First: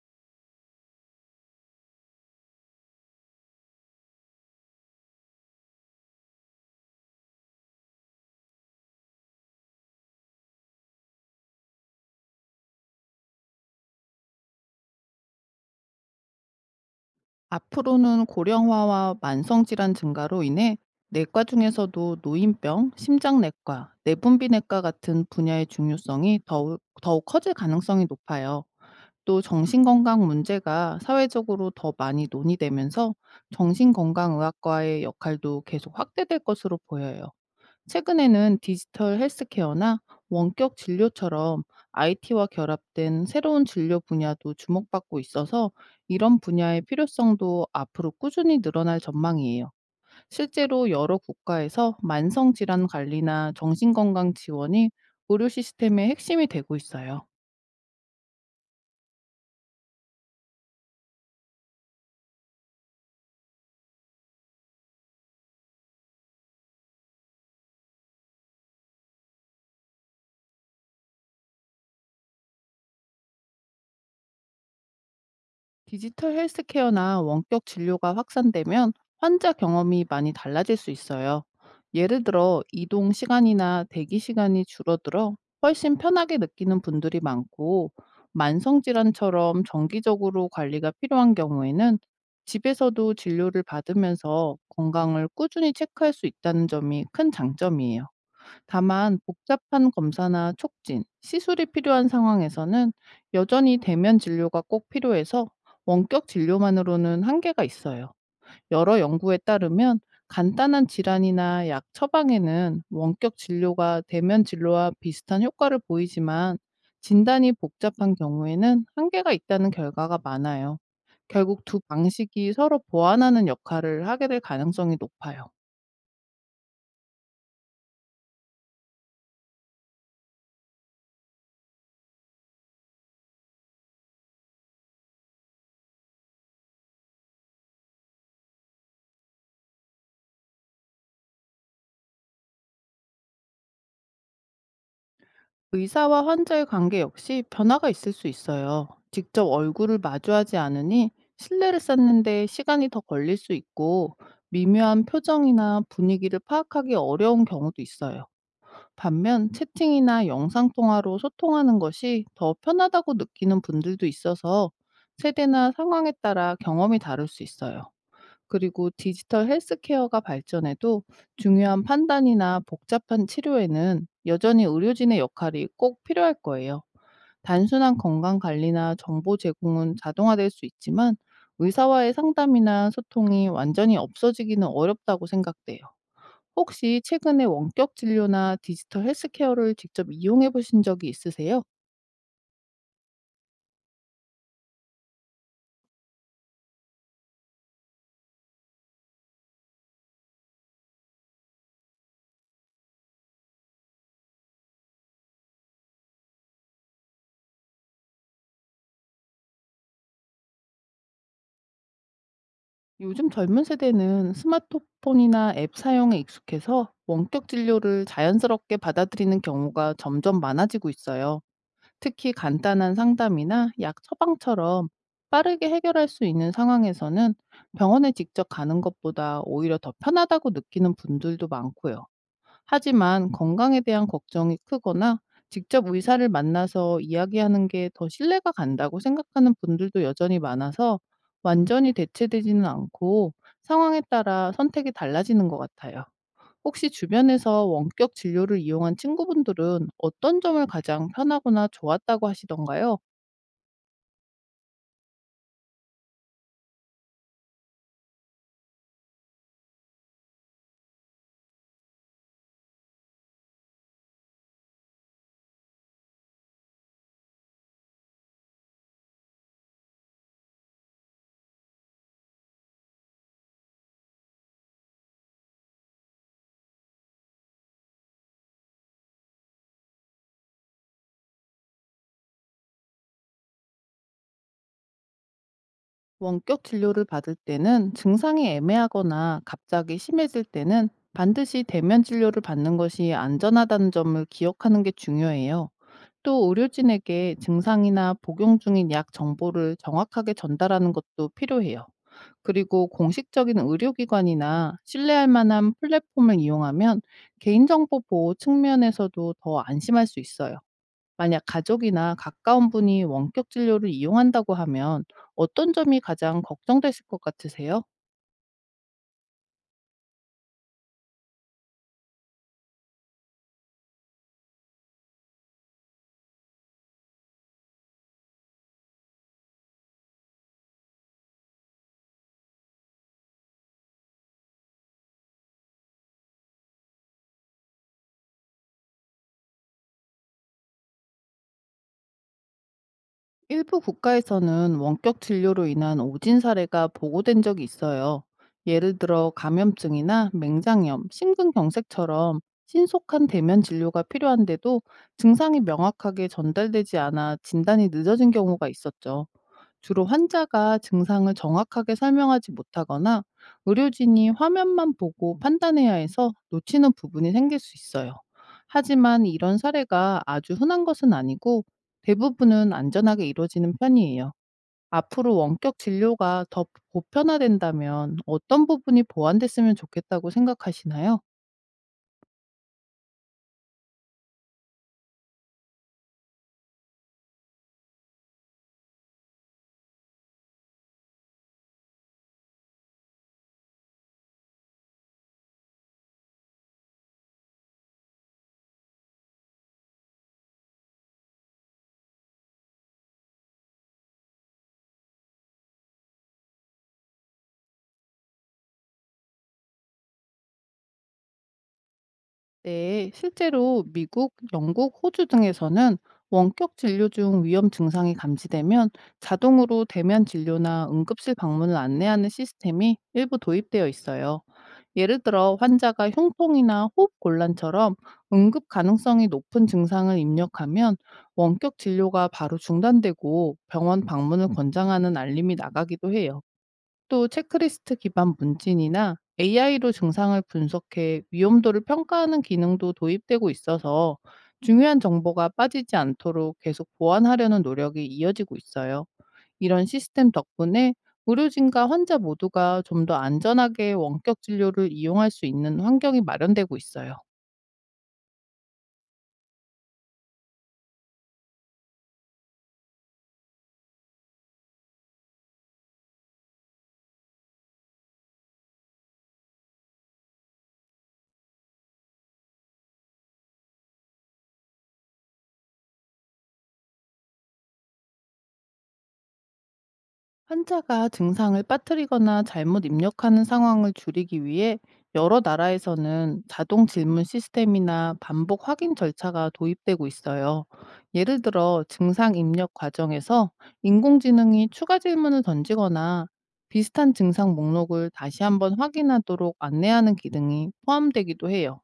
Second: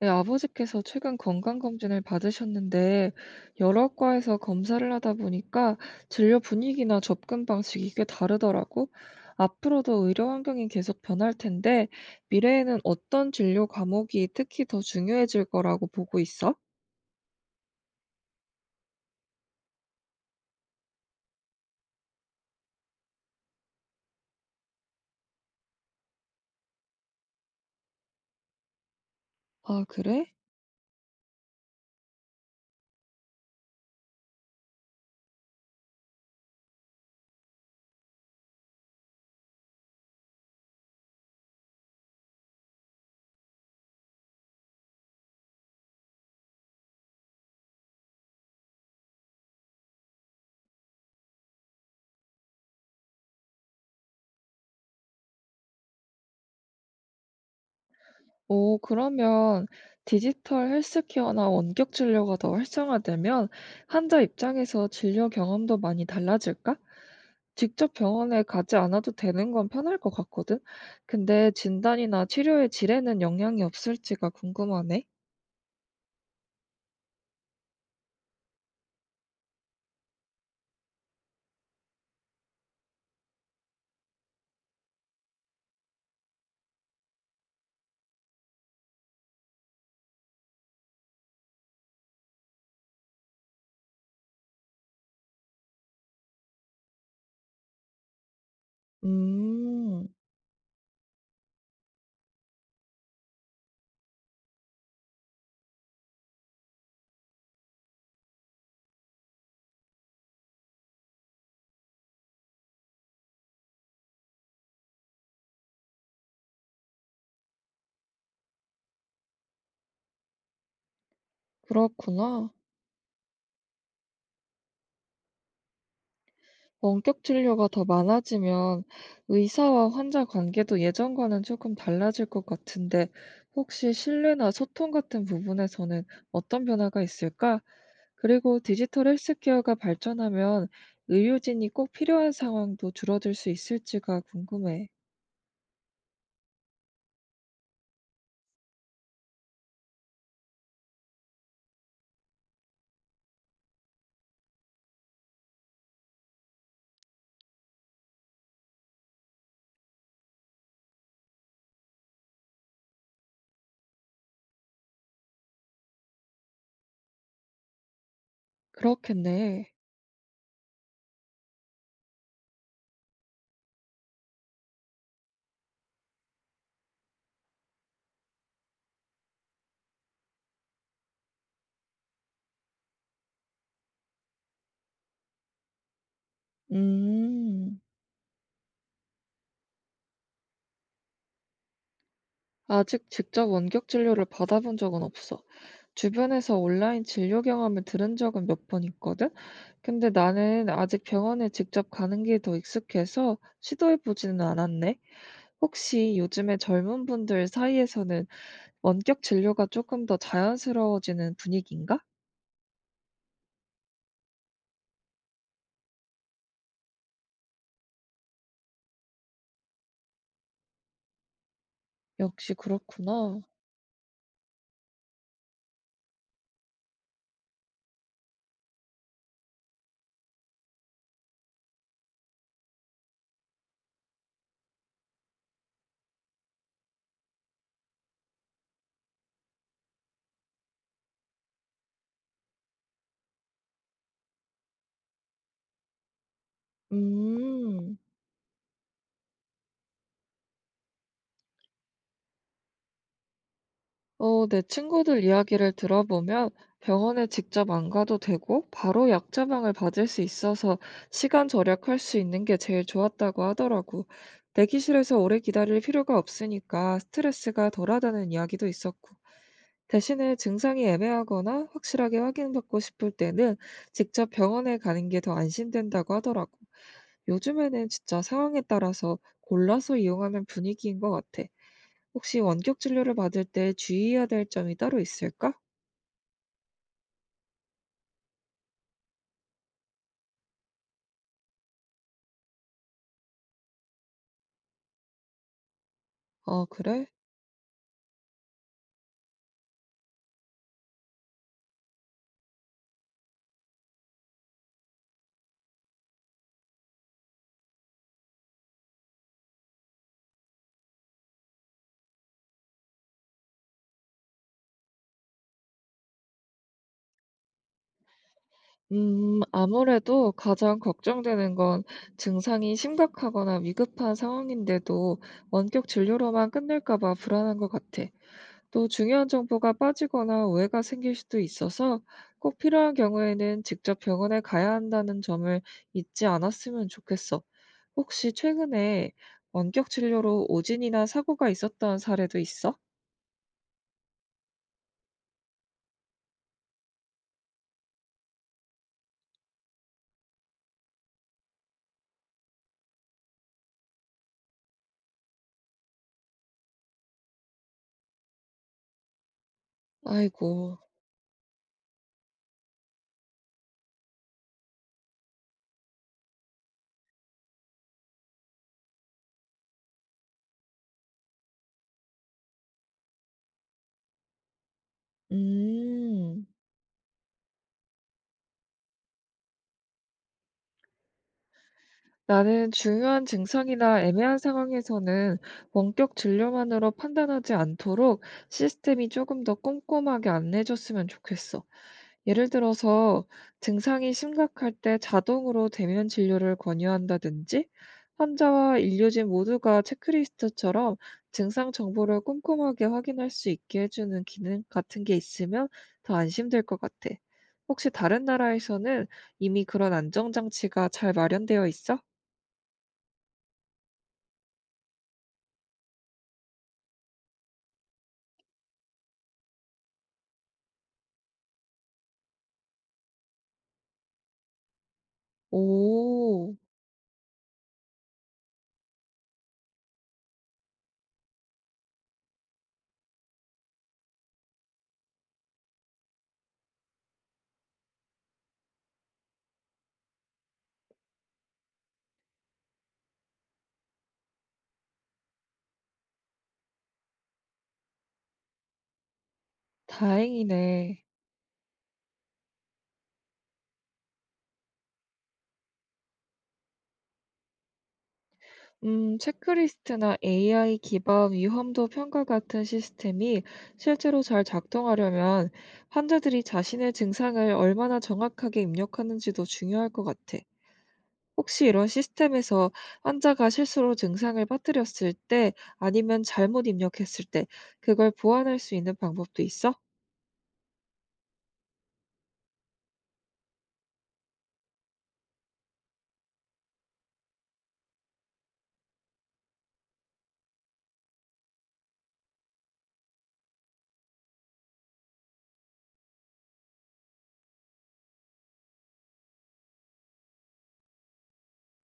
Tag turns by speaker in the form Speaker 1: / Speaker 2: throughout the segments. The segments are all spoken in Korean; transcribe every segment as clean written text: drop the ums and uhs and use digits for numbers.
Speaker 1: 네, 아버지께서 최근 건강검진을 받으셨는데, 여러 과에서 검사를 하다 보니까 진료 분위기나 접근 방식이 꽤 다르더라고. 앞으로도 의료 환경이 계속 변할 텐데, 미래에는 어떤 진료 과목이 특히 더 중요해질 거라고 보고 있어?
Speaker 2: 앞으로는 고령화와 만성질환 증가로 인해 내과 중에서도 노인병, 심장내과, 내분비내과 같은 분야의 중요성이 더욱 커질 가능성이 높아요. 또
Speaker 1: 아,
Speaker 2: 정신건강
Speaker 1: 그래?
Speaker 2: 문제가 사회적으로 더 많이 논의되면서 정신건강의학과의 역할도 계속 확대될 것으로 보여요. 최근에는 디지털 헬스케어나 원격 진료처럼 IT와 결합된 새로운 진료 분야도 주목받고 있어서 이런 분야의 필요성도 앞으로 꾸준히 늘어날 전망이에요. 실제로 여러 국가에서 만성질환 관리나 정신건강 지원이 의료 시스템의 핵심이 되고 있어요.
Speaker 1: 오, 그러면 디지털 헬스케어나 원격 진료가 더 활성화되면 환자 입장에서 진료 경험도 많이 달라질까? 직접 병원에 가지 않아도 되는 건 편할 것 같거든? 근데 진단이나 치료의 질에는 영향이 없을지가 궁금하네.
Speaker 2: 디지털 헬스케어나 원격 진료가 확산되면 환자 경험이 많이 달라질 수 있어요. 예를 들어 이동 시간이나 대기 시간이 줄어들어 훨씬 편하게 느끼는 분들이 많고, 만성 질환처럼 정기적으로 관리가 필요한 경우에는 집에서도 진료를 받으면서 건강을 꾸준히 체크할 수 있다는 점이 큰 장점이에요. 다만 복잡한
Speaker 1: 음,
Speaker 2: 검사나 촉진, 시술이 필요한 상황에서는 여전히 대면 진료가 꼭 필요해서 원격 진료만으로는 한계가 있어요. 여러 연구에 따르면 간단한 질환이나 약 처방에는 원격 진료가 대면 진료와 비슷한 효과를 보이지만, 진단이 복잡한 경우에는 한계가 있다는 결과가 많아요. 결국 두
Speaker 1: 그렇구나.
Speaker 2: 방식이 서로 보완하는 역할을 하게 될 가능성이 높아요.
Speaker 1: 원격 진료가 더 많아지면 의사와 환자 관계도 예전과는 조금 달라질 것 같은데 혹시 신뢰나 소통 같은 부분에서는 어떤 변화가 있을까? 그리고 디지털 헬스케어가 발전하면 의료진이 꼭 필요한 상황도 줄어들 수 있을지가 궁금해.
Speaker 2: 의사와 환자의 관계 역시 변화가 있을 수 있어요. 직접 얼굴을 마주하지 않으니 신뢰를 쌓는데 시간이 더 걸릴 수 있고, 미묘한 표정이나 분위기를 파악하기 어려운 경우도 있어요. 반면 채팅이나 영상통화로 소통하는 것이 더 편하다고 느끼는 분들도 있어서 세대나 상황에 따라 경험이 다를 수 있어요. 그리고 디지털
Speaker 1: 그렇겠네.
Speaker 2: 헬스케어가 발전해도 중요한 판단이나 복잡한 치료에는 여전히 의료진의 역할이 꼭 필요할 거예요. 단순한 건강 관리나 정보 제공은 자동화될 수 있지만, 의사와의 상담이나 소통이 완전히 없어지기는 어렵다고 생각돼요. 혹시 최근에
Speaker 1: 음.
Speaker 2: 원격 진료나 디지털 헬스케어를 직접 이용해 보신 적이 있으세요?
Speaker 1: 아직 직접 원격 진료를 받아본 적은 없어. 주변에서 온라인 진료 경험을 들은 적은 몇 번 있거든? 근데 나는 아직 병원에 직접 가는 게 더 익숙해서 시도해보지는 않았네. 혹시 요즘에 젊은 분들 사이에서는 원격 진료가 조금 더 자연스러워지는 분위기인가?
Speaker 2: 요즘 젊은 세대는 스마트폰이나 앱 사용에 익숙해서 원격 진료를 자연스럽게 받아들이는 경우가 점점 많아지고 있어요. 특히
Speaker 1: 역시
Speaker 2: 간단한
Speaker 1: 그렇구나.
Speaker 2: 상담이나 약 처방처럼 빠르게 해결할 수 있는 상황에서는 병원에 직접 가는 것보다 오히려 더 편하다고 느끼는 분들도 많고요. 하지만 건강에 대한 걱정이 크거나 직접 의사를 만나서 이야기하는 게 더 신뢰가 간다고 생각하는 분들도 여전히 많아서, 완전히 대체되지는 않고 상황에 따라 선택이 달라지는 것 같아요. 혹시 주변에서
Speaker 1: 음.
Speaker 2: 원격 진료를 이용한 친구분들은 어떤 점을 가장 편하거나 좋았다고 하시던가요?
Speaker 1: 내 친구들 이야기를 들어보면 병원에 직접 안 가도 되고 바로 약 처방을 받을 수 있어서 시간 절약할 수 있는 게 제일 좋았다고 하더라고. 대기실에서 오래 기다릴 필요가 없으니까 스트레스가 덜하다는 이야기도 있었고. 대신에 증상이 애매하거나 확실하게 확인받고 싶을 때는 직접 병원에 가는 게 더 안심된다고 하더라고. 요즘에는 진짜 상황에 따라서 골라서 이용하는 분위기인 것 같아. 혹시 원격 진료를 받을 때 주의해야 될 점이 따로 있을까?
Speaker 2: 원격 진료를 받을 때는 증상이 애매하거나 갑자기 심해질 때는 반드시 대면 진료를 받는 것이 안전하다는 점을 기억하는 게 중요해요. 또
Speaker 1: 아, 그래?
Speaker 2: 의료진에게 증상이나 복용 중인 약 정보를 정확하게 전달하는 것도 필요해요. 그리고 공식적인 의료기관이나 신뢰할 만한 플랫폼을 이용하면 개인정보 보호 측면에서도 더 안심할 수 있어요. 만약 가족이나 가까운 분이 원격 진료를 이용한다고 하면 어떤 점이 가장 걱정되실 것 같으세요?
Speaker 1: 아무래도 가장 걱정되는 건 증상이 심각하거나 위급한 상황인데도 원격 진료로만 끝낼까 봐 불안한 것 같아. 또 중요한 정보가 빠지거나 오해가 생길 수도 있어서 꼭 필요한 경우에는 직접 병원에 가야 한다는 점을 잊지 않았으면 좋겠어. 혹시 최근에 원격 진료로 오진이나 사고가 있었던 사례도 있어?
Speaker 2: 일부 국가에서는 원격 진료로 인한 오진 사례가 보고된 적이 있어요. 예를 들어 감염증이나 맹장염, 심근경색처럼 신속한 대면 진료가 필요한데도 증상이 명확하게 전달되지 않아 진단이 늦어진 경우가 있었죠. 주로
Speaker 1: 아이고.
Speaker 2: 환자가 증상을 정확하게 설명하지 못하거나 의료진이 화면만 보고 판단해야 해서 놓치는 부분이 생길 수 있어요. 하지만 이런 사례가 아주 흔한 것은 아니고 대부분은 안전하게 이루어지는 편이에요. 앞으로 원격 진료가
Speaker 1: 음.
Speaker 2: 더 보편화된다면 어떤 부분이 보완됐으면 좋겠다고 생각하시나요?
Speaker 1: 나는 중요한 증상이나 애매한 상황에서는 원격 진료만으로 판단하지 않도록 시스템이 조금 더 꼼꼼하게 안내해줬으면 좋겠어. 예를 들어서 증상이 심각할 때 자동으로 대면 진료를 권유한다든지 환자와 의료진 모두가 체크리스트처럼 증상 정보를 꼼꼼하게 확인할 수 있게 해주는 기능 같은 게 있으면 더 안심될 것 같아. 혹시 다른 나라에서는 이미 그런 안전장치가 잘 마련되어 있어?
Speaker 2: 네, 실제로 미국, 영국, 호주 등에서는 원격 진료 중 위험 증상이 감지되면 자동으로 대면 진료나 응급실 방문을 안내하는 시스템이 일부 도입되어 있어요. 예를 들어 환자가
Speaker 1: 오.
Speaker 2: 흉통이나 호흡 곤란처럼 응급 가능성이 높은 증상을 입력하면 원격 진료가 바로 중단되고 병원 방문을 권장하는 알림이 나가기도 해요. 또 체크리스트 기반 문진이나 AI로 증상을 분석해 위험도를 평가하는 기능도 도입되고 있어서 중요한 정보가 빠지지 않도록 계속 보완하려는 노력이 이어지고 있어요. 이런 시스템 덕분에
Speaker 1: 다행이네.
Speaker 2: 의료진과 환자 모두가 좀 더 안전하게 원격 진료를 이용할 수 있는 환경이 마련되고 있어요.
Speaker 1: 체크리스트나 AI 기반 위험도 평가 같은 시스템이 실제로 잘 작동하려면 환자들이 자신의 증상을 얼마나 정확하게 입력하는지도 중요할 것 같아. 혹시 이런 시스템에서 환자가 실수로 증상을 빠뜨렸을 때 아니면 잘못 입력했을 때 그걸 보완할 수 있는 방법도 있어?
Speaker 2: 환자가 증상을 빠뜨리거나 잘못 입력하는 상황을 줄이기 위해 여러 나라에서는 자동 질문 시스템이나 반복 확인 절차가 도입되고 있어요. 예를 들어 증상 입력 과정에서 인공지능이 추가 질문을 던지거나 비슷한 증상 목록을 다시 한번 확인하도록 안내하는 기능이 포함되기도 해요.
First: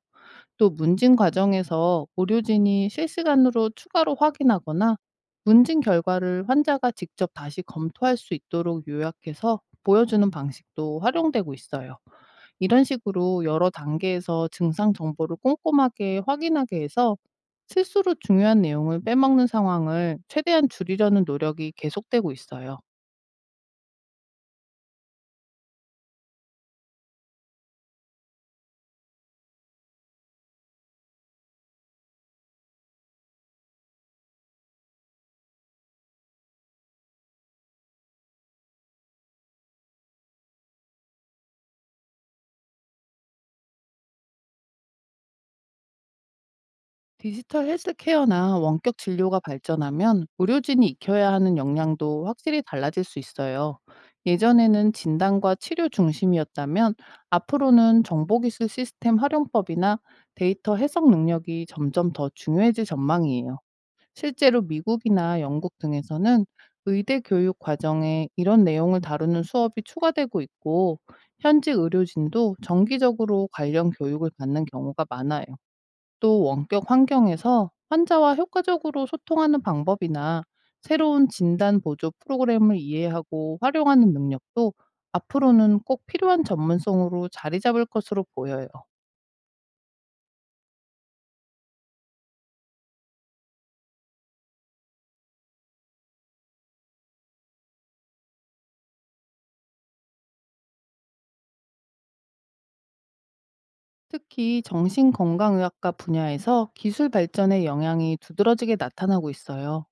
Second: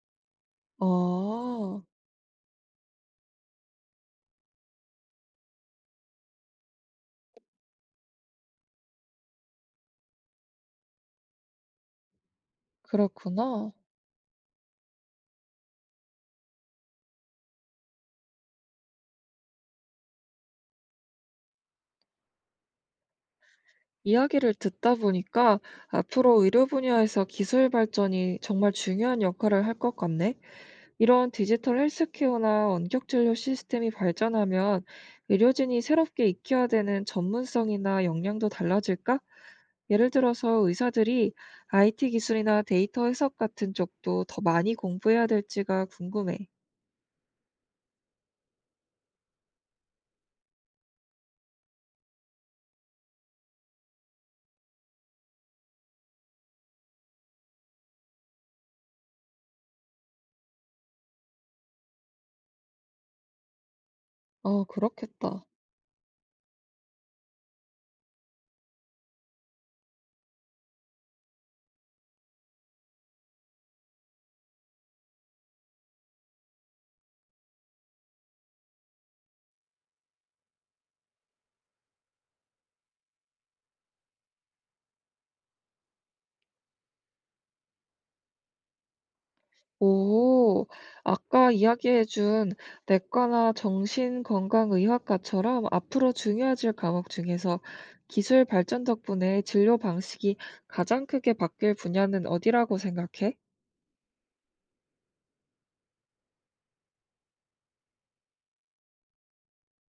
Speaker 2: 또
Speaker 1: 아,
Speaker 2: 문진 과정에서 의료진이 실시간으로 추가로 확인하거나 문진 결과를 환자가 직접 다시 검토할 수 있도록 요약해서 보여주는 방식도 활용되고 있어요. 이런 식으로 여러
Speaker 1: 그렇구나.
Speaker 2: 단계에서 증상 정보를 꼼꼼하게 확인하게 해서 실수로 중요한 내용을 빼먹는 상황을 최대한 줄이려는 노력이 계속되고 있어요.
Speaker 1: 이야기를 듣다 보니까 앞으로 의료 분야에서 기술 발전이 정말 중요한 역할을 할 것 같네. 이런 디지털 헬스케어나 원격 진료 시스템이 발전하면 의료진이 새롭게 익혀야 되는 전문성이나 역량도 달라질까? 예를 들어서 의사들이 IT 기술이나 데이터 해석 같은 쪽도 더 많이 공부해야 될지가 궁금해.
Speaker 2: 디지털 헬스케어나 원격 진료가 발전하면 의료진이 익혀야 하는 역량도 확실히 달라질 수 있어요. 예전에는 진단과 치료 중심이었다면 앞으로는 정보기술 시스템 활용법이나 데이터 해석 능력이 점점 더 중요해질 전망이에요. 실제로
Speaker 1: 아,
Speaker 2: 미국이나
Speaker 1: 그렇겠다.
Speaker 2: 영국 등에서는 의대 교육 과정에 이런 내용을 다루는 수업이 추가되고 있고, 현지 의료진도 정기적으로 관련 교육을 받는 경우가 많아요. 또 원격 환경에서 환자와 효과적으로 소통하는 방법이나 새로운 진단 보조 프로그램을 이해하고 활용하는 능력도 앞으로는 꼭 필요한 전문성으로 자리 잡을 것으로 보여요.
Speaker 1: 오, 아까 이야기해 준 내과나 정신건강의학과처럼 앞으로 중요해질 과목 중에서 기술 발전 덕분에 진료 방식이 가장 크게 바뀔 분야는 어디라고 생각해?
Speaker 2: 특히 정신건강의학과 분야에서 기술 발전의 영향이 두드러지게 나타나고 있어요.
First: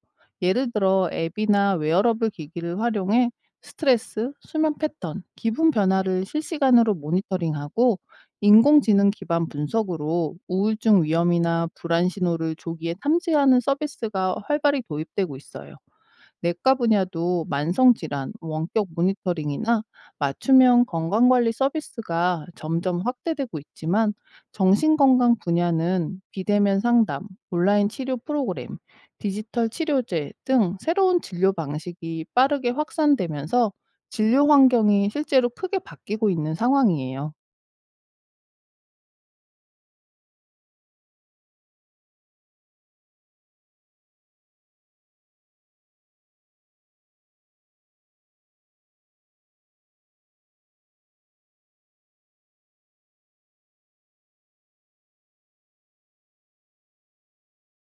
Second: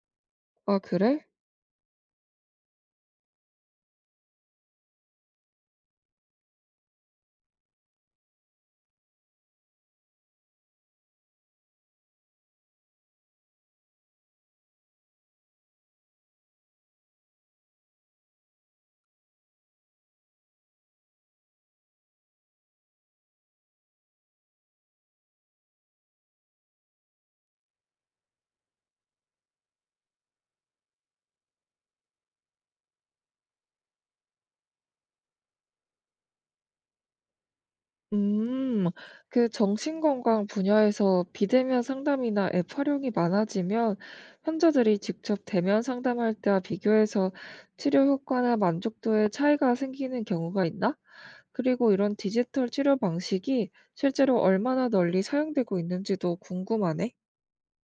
Speaker 2: 예를
Speaker 1: 아,
Speaker 2: 들어
Speaker 1: 그래?
Speaker 2: 앱이나 웨어러블 기기를 활용해 스트레스, 수면 패턴, 기분 변화를 실시간으로 모니터링하고, 인공지능 기반 분석으로 우울증 위험이나 불안 신호를 조기에 탐지하는 서비스가 활발히 도입되고 있어요. 내과 분야도 만성질환, 원격 모니터링이나 맞춤형 건강관리 서비스가 점점 확대되고 있지만, 정신건강 분야는 비대면 상담, 온라인 치료 프로그램, 디지털 치료제 등 새로운 진료 방식이 빠르게 확산되면서 진료 환경이 실제로 크게 바뀌고 있는 상황이에요.
Speaker 1: 음, 그 정신건강 분야에서 비대면 상담이나 앱 활용이 많아지면 환자들이 직접 대면 상담할 때와 비교해서 치료 효과나 만족도에 차이가 생기는 경우가 있나? 그리고 이런 디지털 치료 방식이 실제로 얼마나 널리 사용되고 있는지도 궁금하네.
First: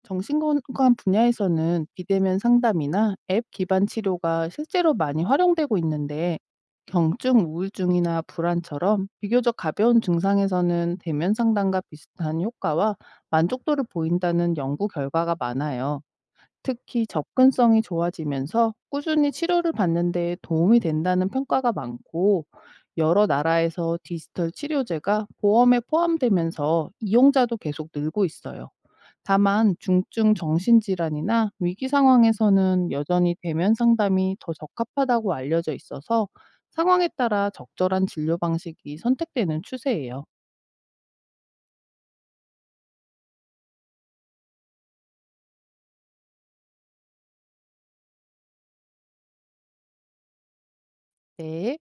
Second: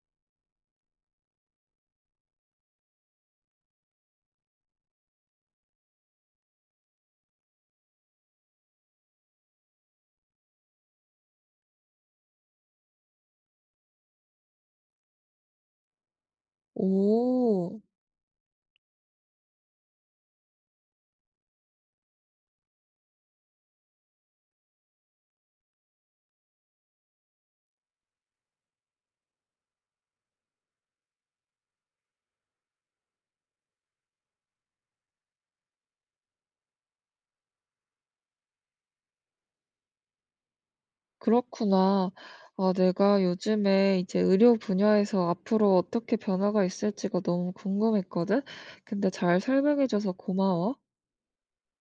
Speaker 2: 정신건강 분야에서는 비대면 상담이나 앱 기반 치료가 실제로 많이 활용되고 있는데, 경증, 우울증이나 불안처럼 비교적 가벼운 증상에서는 대면 상담과 비슷한 효과와 만족도를 보인다는 연구 결과가 많아요. 특히
Speaker 1: 오,
Speaker 2: 접근성이 좋아지면서 꾸준히 치료를 받는 데 도움이 된다는 평가가 많고, 여러 나라에서 디지털 치료제가 보험에 포함되면서 이용자도 계속 늘고 있어요. 다만 중증 정신질환이나 위기 상황에서는 여전히 대면 상담이 더 적합하다고 알려져 있어서 상황에 따라 적절한 진료 방식이 선택되는 추세예요.
Speaker 1: 그렇구나. 아, 내가 요즘에 이제 의료 분야에서 앞으로 어떻게 변화가 있을지가 너무 궁금했거든? 근데 잘 설명해줘서 고마워.
Speaker 2: 네.